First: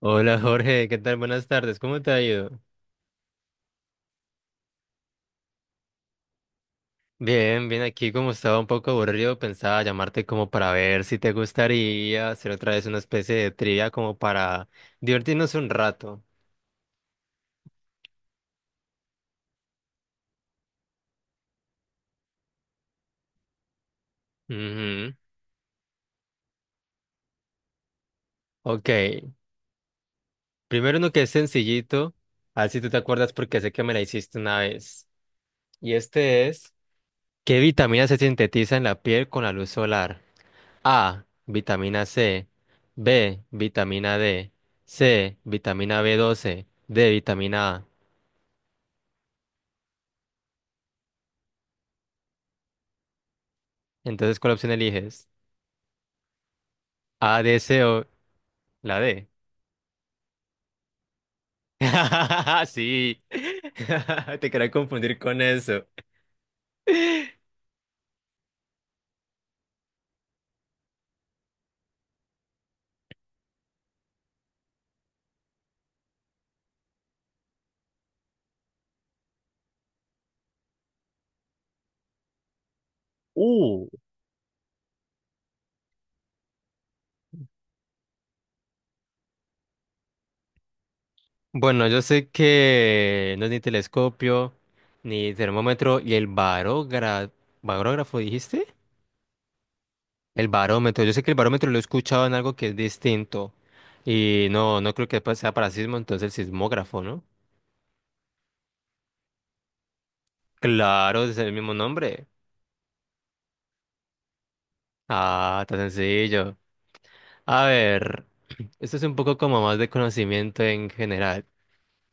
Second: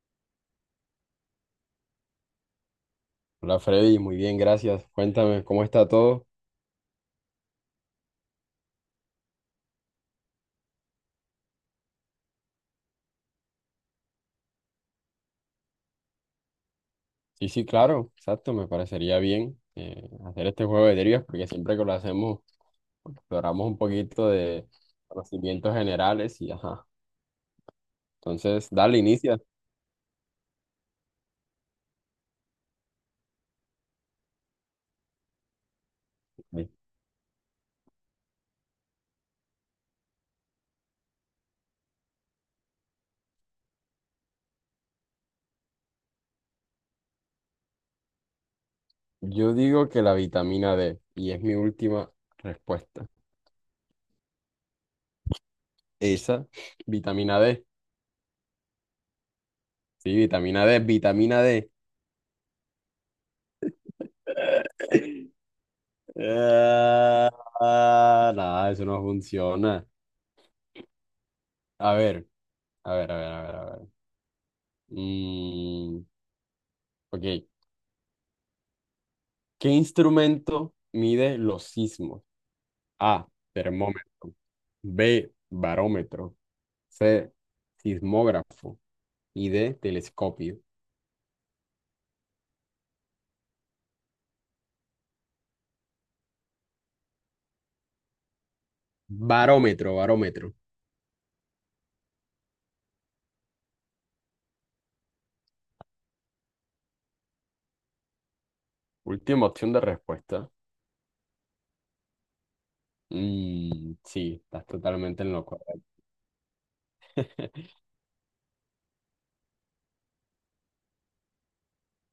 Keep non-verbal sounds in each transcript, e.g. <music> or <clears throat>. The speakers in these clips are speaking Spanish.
Hola Jorge, ¿qué tal? Buenas tardes, ¿cómo te ha ido? Hola Freddy, muy bien, gracias. Cuéntame, ¿cómo está todo? Bien, bien, aquí como estaba un poco aburrido, pensaba llamarte como para ver si te gustaría hacer otra vez una especie de trivia como para divertirnos un rato. Sí, sí, claro, exacto, me parecería bien, hacer este juego de trivias porque siempre que lo hacemos exploramos un poquito de Ujú. conocimientos generales y ajá. Entonces, Ok, dale, inicia. primero uno que es sencillito, a ver si tú te acuerdas porque sé que me la hiciste una vez. Y este es, ¿qué vitamina se sintetiza en la piel con la luz solar? A, vitamina C, B, vitamina D, C, vitamina b doce. D, vitamina A. Yo digo que la vitamina D, y es mi última respuesta. Entonces, ¿cuál opción eliges? Esa, vitamina A, D, D. C o la D. Sí, vitamina D. <laughs> Sí. <laughs> Te quería confundir <laughs> con eso. Ah, ah, nada, eso no funciona. A ver, a ver, a ver, a ver, a ver. Mm, ok. ¿Qué instrumento mide los sismos? A, Uh. termómetro. B, barómetro. C, sismógrafo. Y D, telescopio. Bueno, yo sé que no es ni telescopio, ni termómetro, y el barógrafo, ¿barógrafo dijiste? Barómetro, El barómetro. barómetro. Yo sé que el barómetro lo he escuchado en algo que es distinto. Y no, no creo que sea para sismo, entonces el sismógrafo, ¿no? Última opción de respuesta. Claro, es el mismo nombre. Mm, sí, estás totalmente en lo Ah, tan correcto. sencillo. A <laughs> ver, esto es un poco como más de conocimiento en general.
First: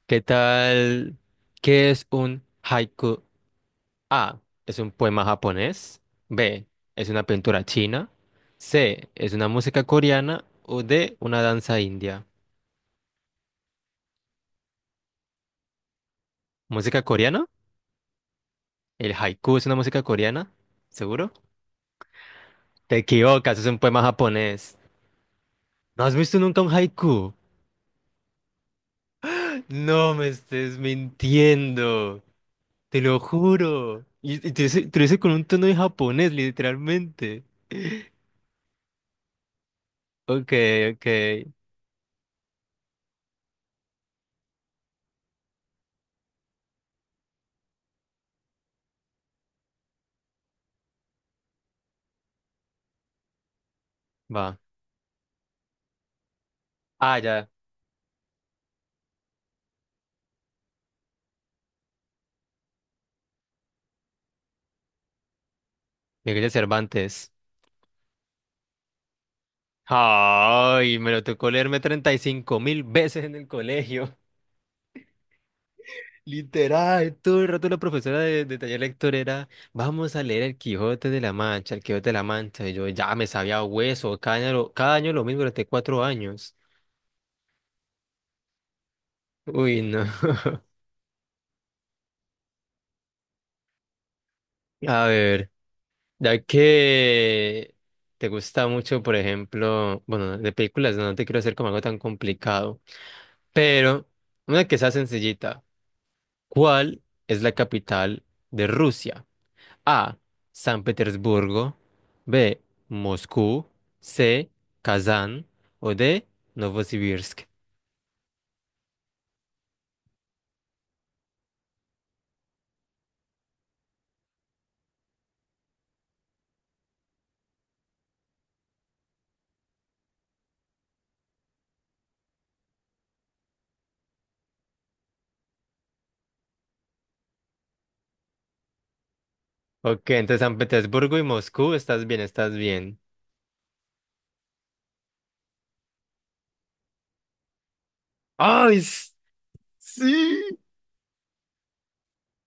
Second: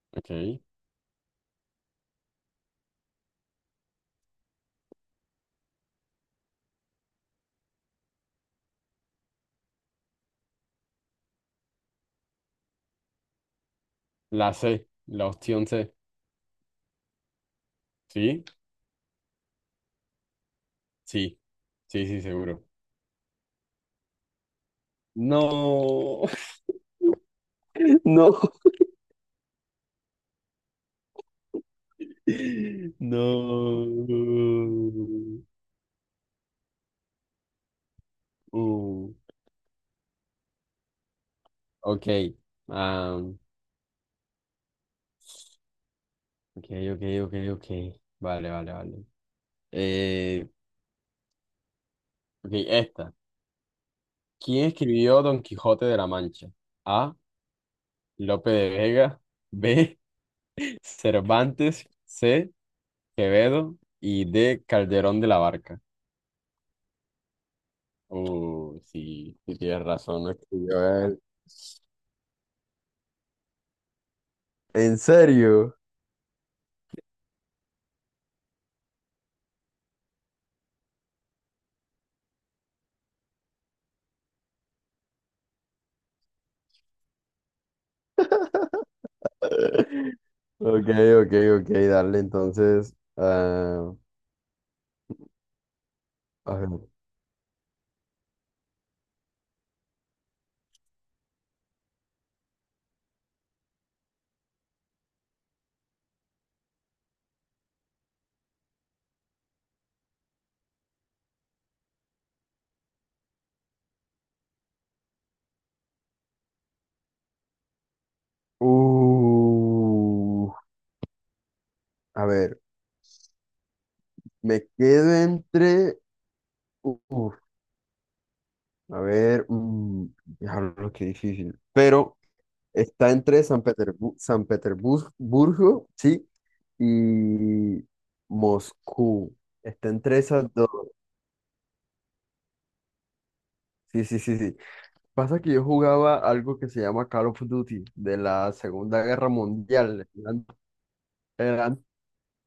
¿Qué Ok. tal? ¿Qué es un haiku? A. Es un poema japonés. B. Es una pintura china. C. Es una música coreana. O D. Una danza india. La C, la opción C. ¿Música coreana? ¿Sí? ¿El haiku es una música coreana? ¿Seguro? Sí. Sí, sí, seguro. Te equivocas, es un poema japonés. ¿No has No. <laughs> visto nunca un haiku? <laughs> No me estés mintiendo. Te lo No. juro. Y te, dice te lo hice con No. un tono de japonés, literalmente. <laughs> Mm, Ok, ok. ok. Ah, ok, ok, ok, ok. Vale, vale, vale. Eh, ok, esta. Va. ¿Quién escribió Don Quijote de la Mancha? A. Ah, ya. Lope de Vega. B. <laughs> Cervantes. C. Quevedo. Y D. Calderón de la Barca. Miguel de Cervantes. Sí, sí tienes razón, no Ay, escribió me él. lo tocó leerme 35 mil veces en el colegio. ¿En serio? <laughs> Literal, todo el rato la profesora de taller lector era, vamos a leer el Quijote de la Mancha, el Quijote de la Mancha. Y yo ya me sabía hueso, cada año, cada año lo mismo durante cuatro años. Uy, no. <laughs> <laughs> Ok, ok, ok, dale entonces. Ah, A ver. Ya a ver. que te gusta mucho, por ejemplo, bueno, de películas, no te quiero hacer como algo tan complicado, pero una que sea sencillita. ¿Cuál es la capital de Rusia? A. San Petersburgo. B. Moscú. C. Kazán. O D. Novosibirsk. Uh, A ver, me quedo entre. Uf, a ver, mm, diablo, qué difícil. Pero está entre San Petersburgo, sí, y Moscú. Está Ok, entre entre esas San dos. Petersburgo y Moscú, estás bien, estás bien. Sí, sí, sí, sí. Pasa que yo jugaba algo que se llama Call of Duty de la ¡Ay! Segunda Guerra Mundial. Sí. eran-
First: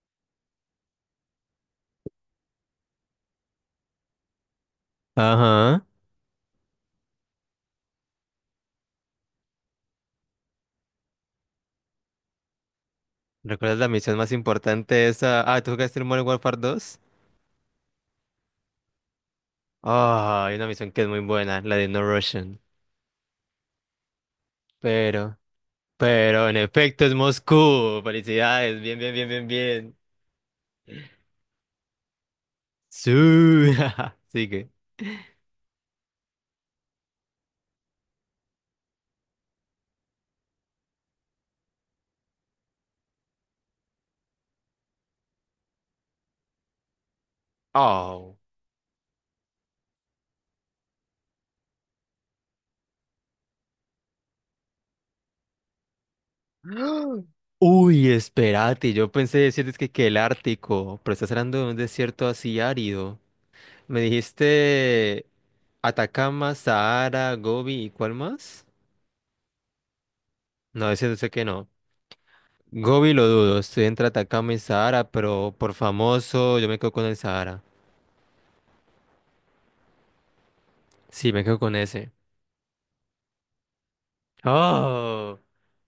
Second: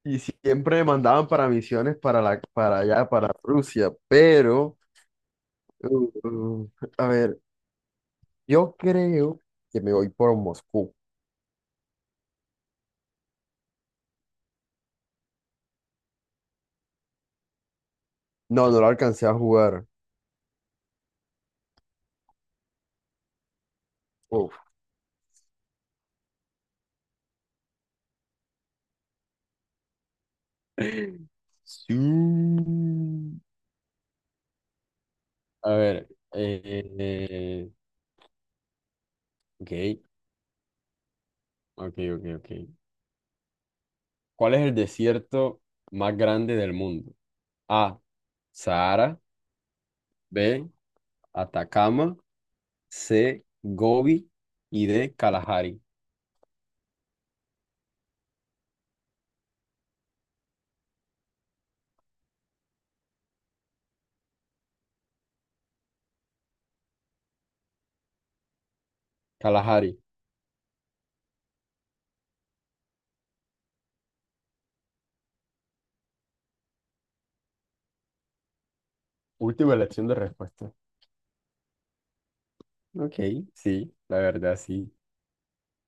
y siempre me mandaban para misiones para la, para allá, para Rusia. Pero, Ajá. uh, a ver. Yo creo que me voy por Moscú. ¿Recuerdas la misión más importante esa? Ah, ¿tú jugaste el Modern Warfare 2? No, no lo alcancé a jugar. Ah, hay una misión que es muy buena, la de No Russian. Uf. Pero, pero en efecto es Moscú. Felicidades, bien, bien, bien, bien, bien. <laughs> Sí. Sí, <laughs> sigue. A ver, ok, ok, ok, ok. ¿Cuál es el desierto más grande del mundo? A, Oh. Sahara. B, Atacama. C, Gobi. Y D, Kalahari. <gasps> Uy, espérate, yo pensé decirte que el Ártico, pero estás hablando de un desierto así árido. Me dijiste Atacama, Sahara, Gobi, ¿y cuál más? Kalahari, No, ese no sé qué no. Gobi lo dudo, estoy entre Atacama y Sahara, pero por famoso yo me quedo con el Sahara. última elección de respuesta. Sí, me quedo con ese. Ok, sí, la verdad, sí. Oh,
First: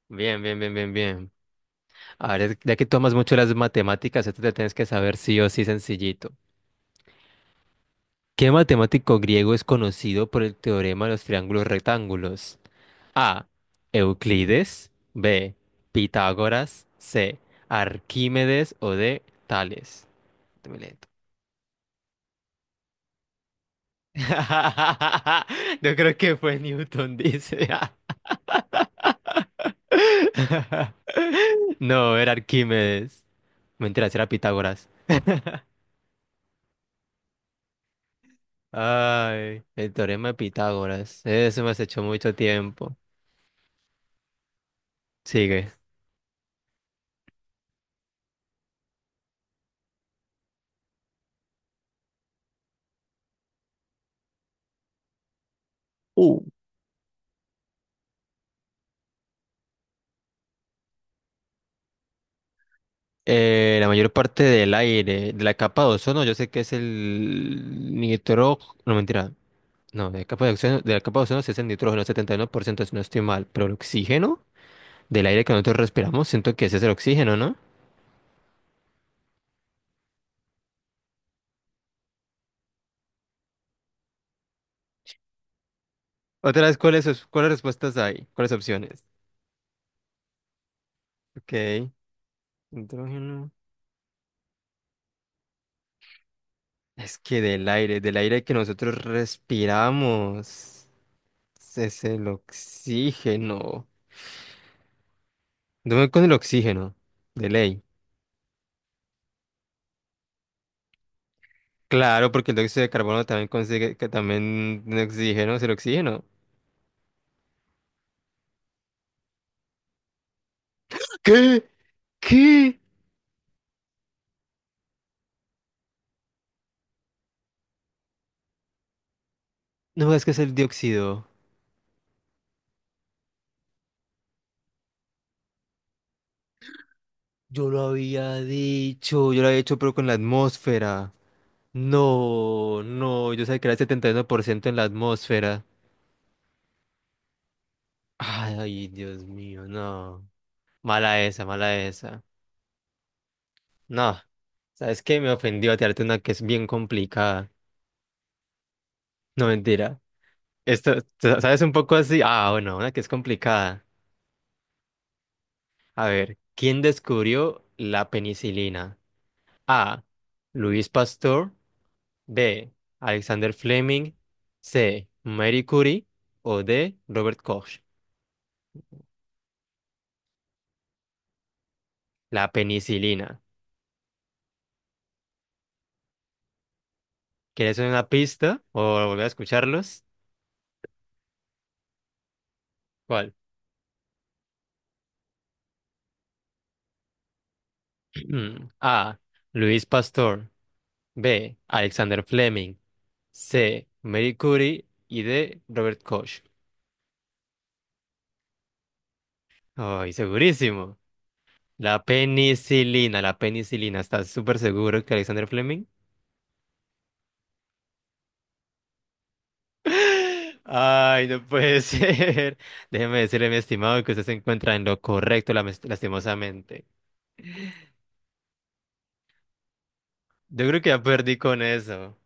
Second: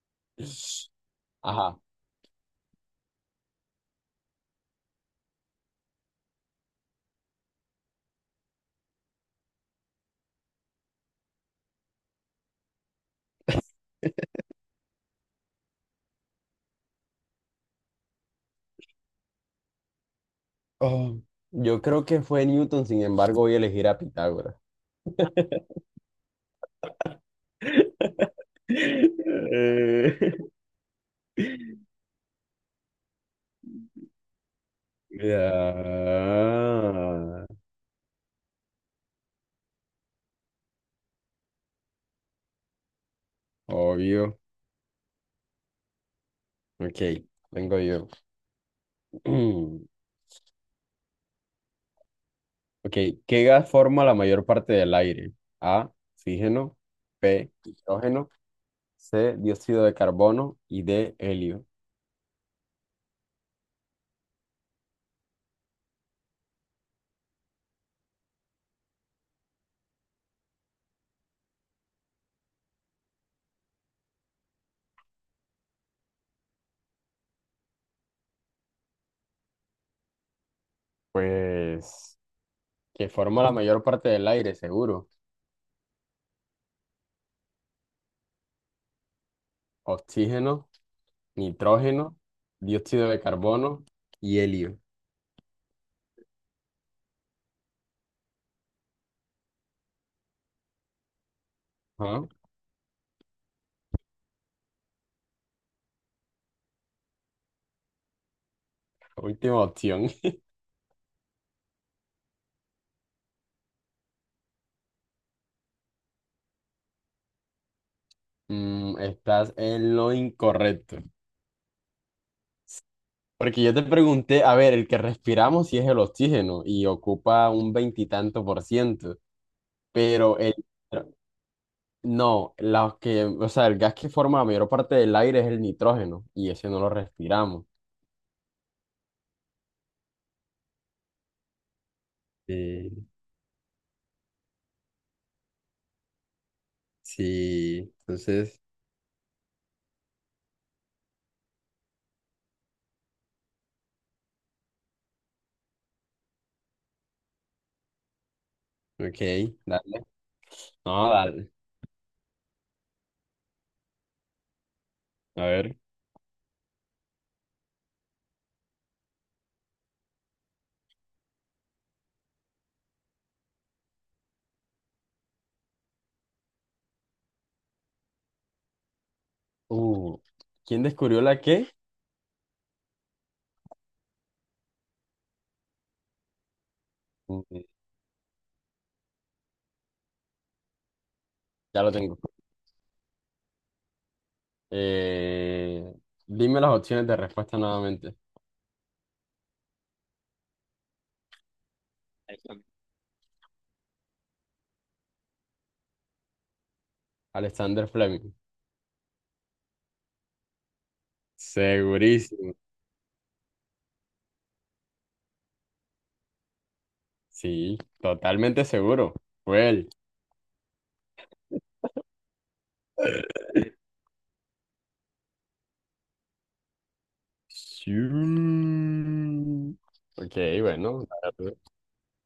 bien, bien, bien, bien, bien. Ajá. A ver, ya que tomas mucho las matemáticas, esto te tienes que saber sí o sí sencillito. ¿Qué matemático griego es conocido por el teorema de los triángulos rectángulos? A. Euclides. B. Pitágoras. C. Arquímedes o D. Tales. Dame lento. Oh, yo creo que fue Newton, sin embargo, voy a elegir a Pitágoras. <laughs> Yo creo que fue Newton, dice. <laughs> Eh, <laughs> <laughs> No, era Arquímedes. Mentira, era Pitágoras. ah, Ay, el teorema de Pitágoras. Eso me has hecho mucho tiempo. obvio. Sigue. Ok, tengo yo. <clears throat> Ok, ¿qué gas forma la mayor parte del aire? A, Uh, oxígeno. B, hidrógeno. C, dióxido de carbono. Y D, helio. La mayor parte del aire, de la capa de ozono, yo sé que es el nitrógeno. No, mentira. No, de la capa de ozono, de la capa de ozono sí es el nitrógeno, 71%, si no estoy mal. Pero el oxígeno del aire que nosotros respiramos, siento que ese es el oxígeno, ¿no? Pues, que forma la mayor parte del aire, seguro. Otra vez, ¿cuáles respuestas hay? ¿Cuáles opciones? Oxígeno, Ok. nitrógeno, dióxido de Nitrógeno. carbono y helio. Es que del aire que nosotros respiramos, es Ajá, el oxígeno. Dame con el oxígeno, de ley. última opción. Claro, porque el dióxido de carbono también consigue que también tiene oxígeno, es el oxígeno. Mm, estás en lo incorrecto. ¿Qué? ¿Qué? Porque yo te pregunté, a ver, el que respiramos sí es el oxígeno y ocupa un veintitanto por ciento, No, es que es pero el el... dióxido. No, los que, o sea, el gas que forma la mayor parte del aire es el nitrógeno y ese no lo respiramos. Yo lo había dicho, yo lo había dicho, pero con la atmósfera. No, Sí, no, yo sabía que era el 71% en la atmósfera. sí, entonces, Ay, Dios mío, no. Mala esa, mala esa. No, ¿sabes qué? Me ofendió tirarte una que es bien complicada. No, ok, dale. mentira. Esto, No, dale. ¿sabes un poco así? Ah, bueno, una que es complicada. A ver. A ver, ¿quién descubrió la penicilina? A. Luis Pasteur. B. Alexander Fleming. C. Marie Curie. O D. Robert Koch. Uh, ¿Quién descubrió la qué? La penicilina. Mm, ¿Quieres una pista o volver a escucharlos? ya lo tengo. ¿Cuál? Eh, dime las opciones de respuesta nuevamente. <clears throat> A. Luis Pasteur. B. Alexander Fleming. C. Marie Curie. Y D. Robert Koch. Alexander Fleming. Ay, segurísimo. La Segurísimo. penicilina, la penicilina. ¿Estás súper seguro que Alexander Fleming? <gasps> Sí, totalmente seguro. Fue él. <laughs> Ay, no puede <laughs> ser. Déjeme decirle, mi estimado, que usted se encuentra en lo correcto, lastimosamente. Sí. Ok, Yo creo que ya bueno. perdí con eso.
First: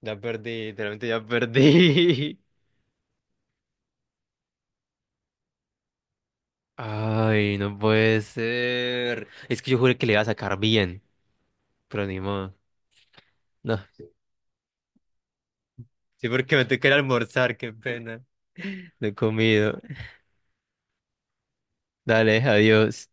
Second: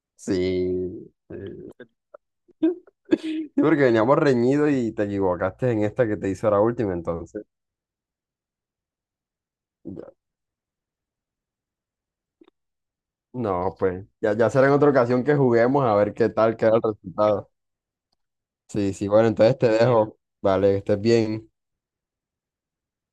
Ya perdí, literalmente Sí. ya perdí. <laughs> Sí, porque veníamos reñidos y te equivocaste en esta que te hizo la <laughs> última, entonces. Ay, no puede ser. Es que yo juré que le Ya. iba a sacar bien, pero ni modo. No, No, pues ya, ya será en otra ocasión que juguemos a ver sí, qué porque tal me queda tengo el que ir a resultado. almorzar, qué pena. Sí, sí, No he bueno, entonces te comido. dejo. Vale, que estés bien. Dale, adiós.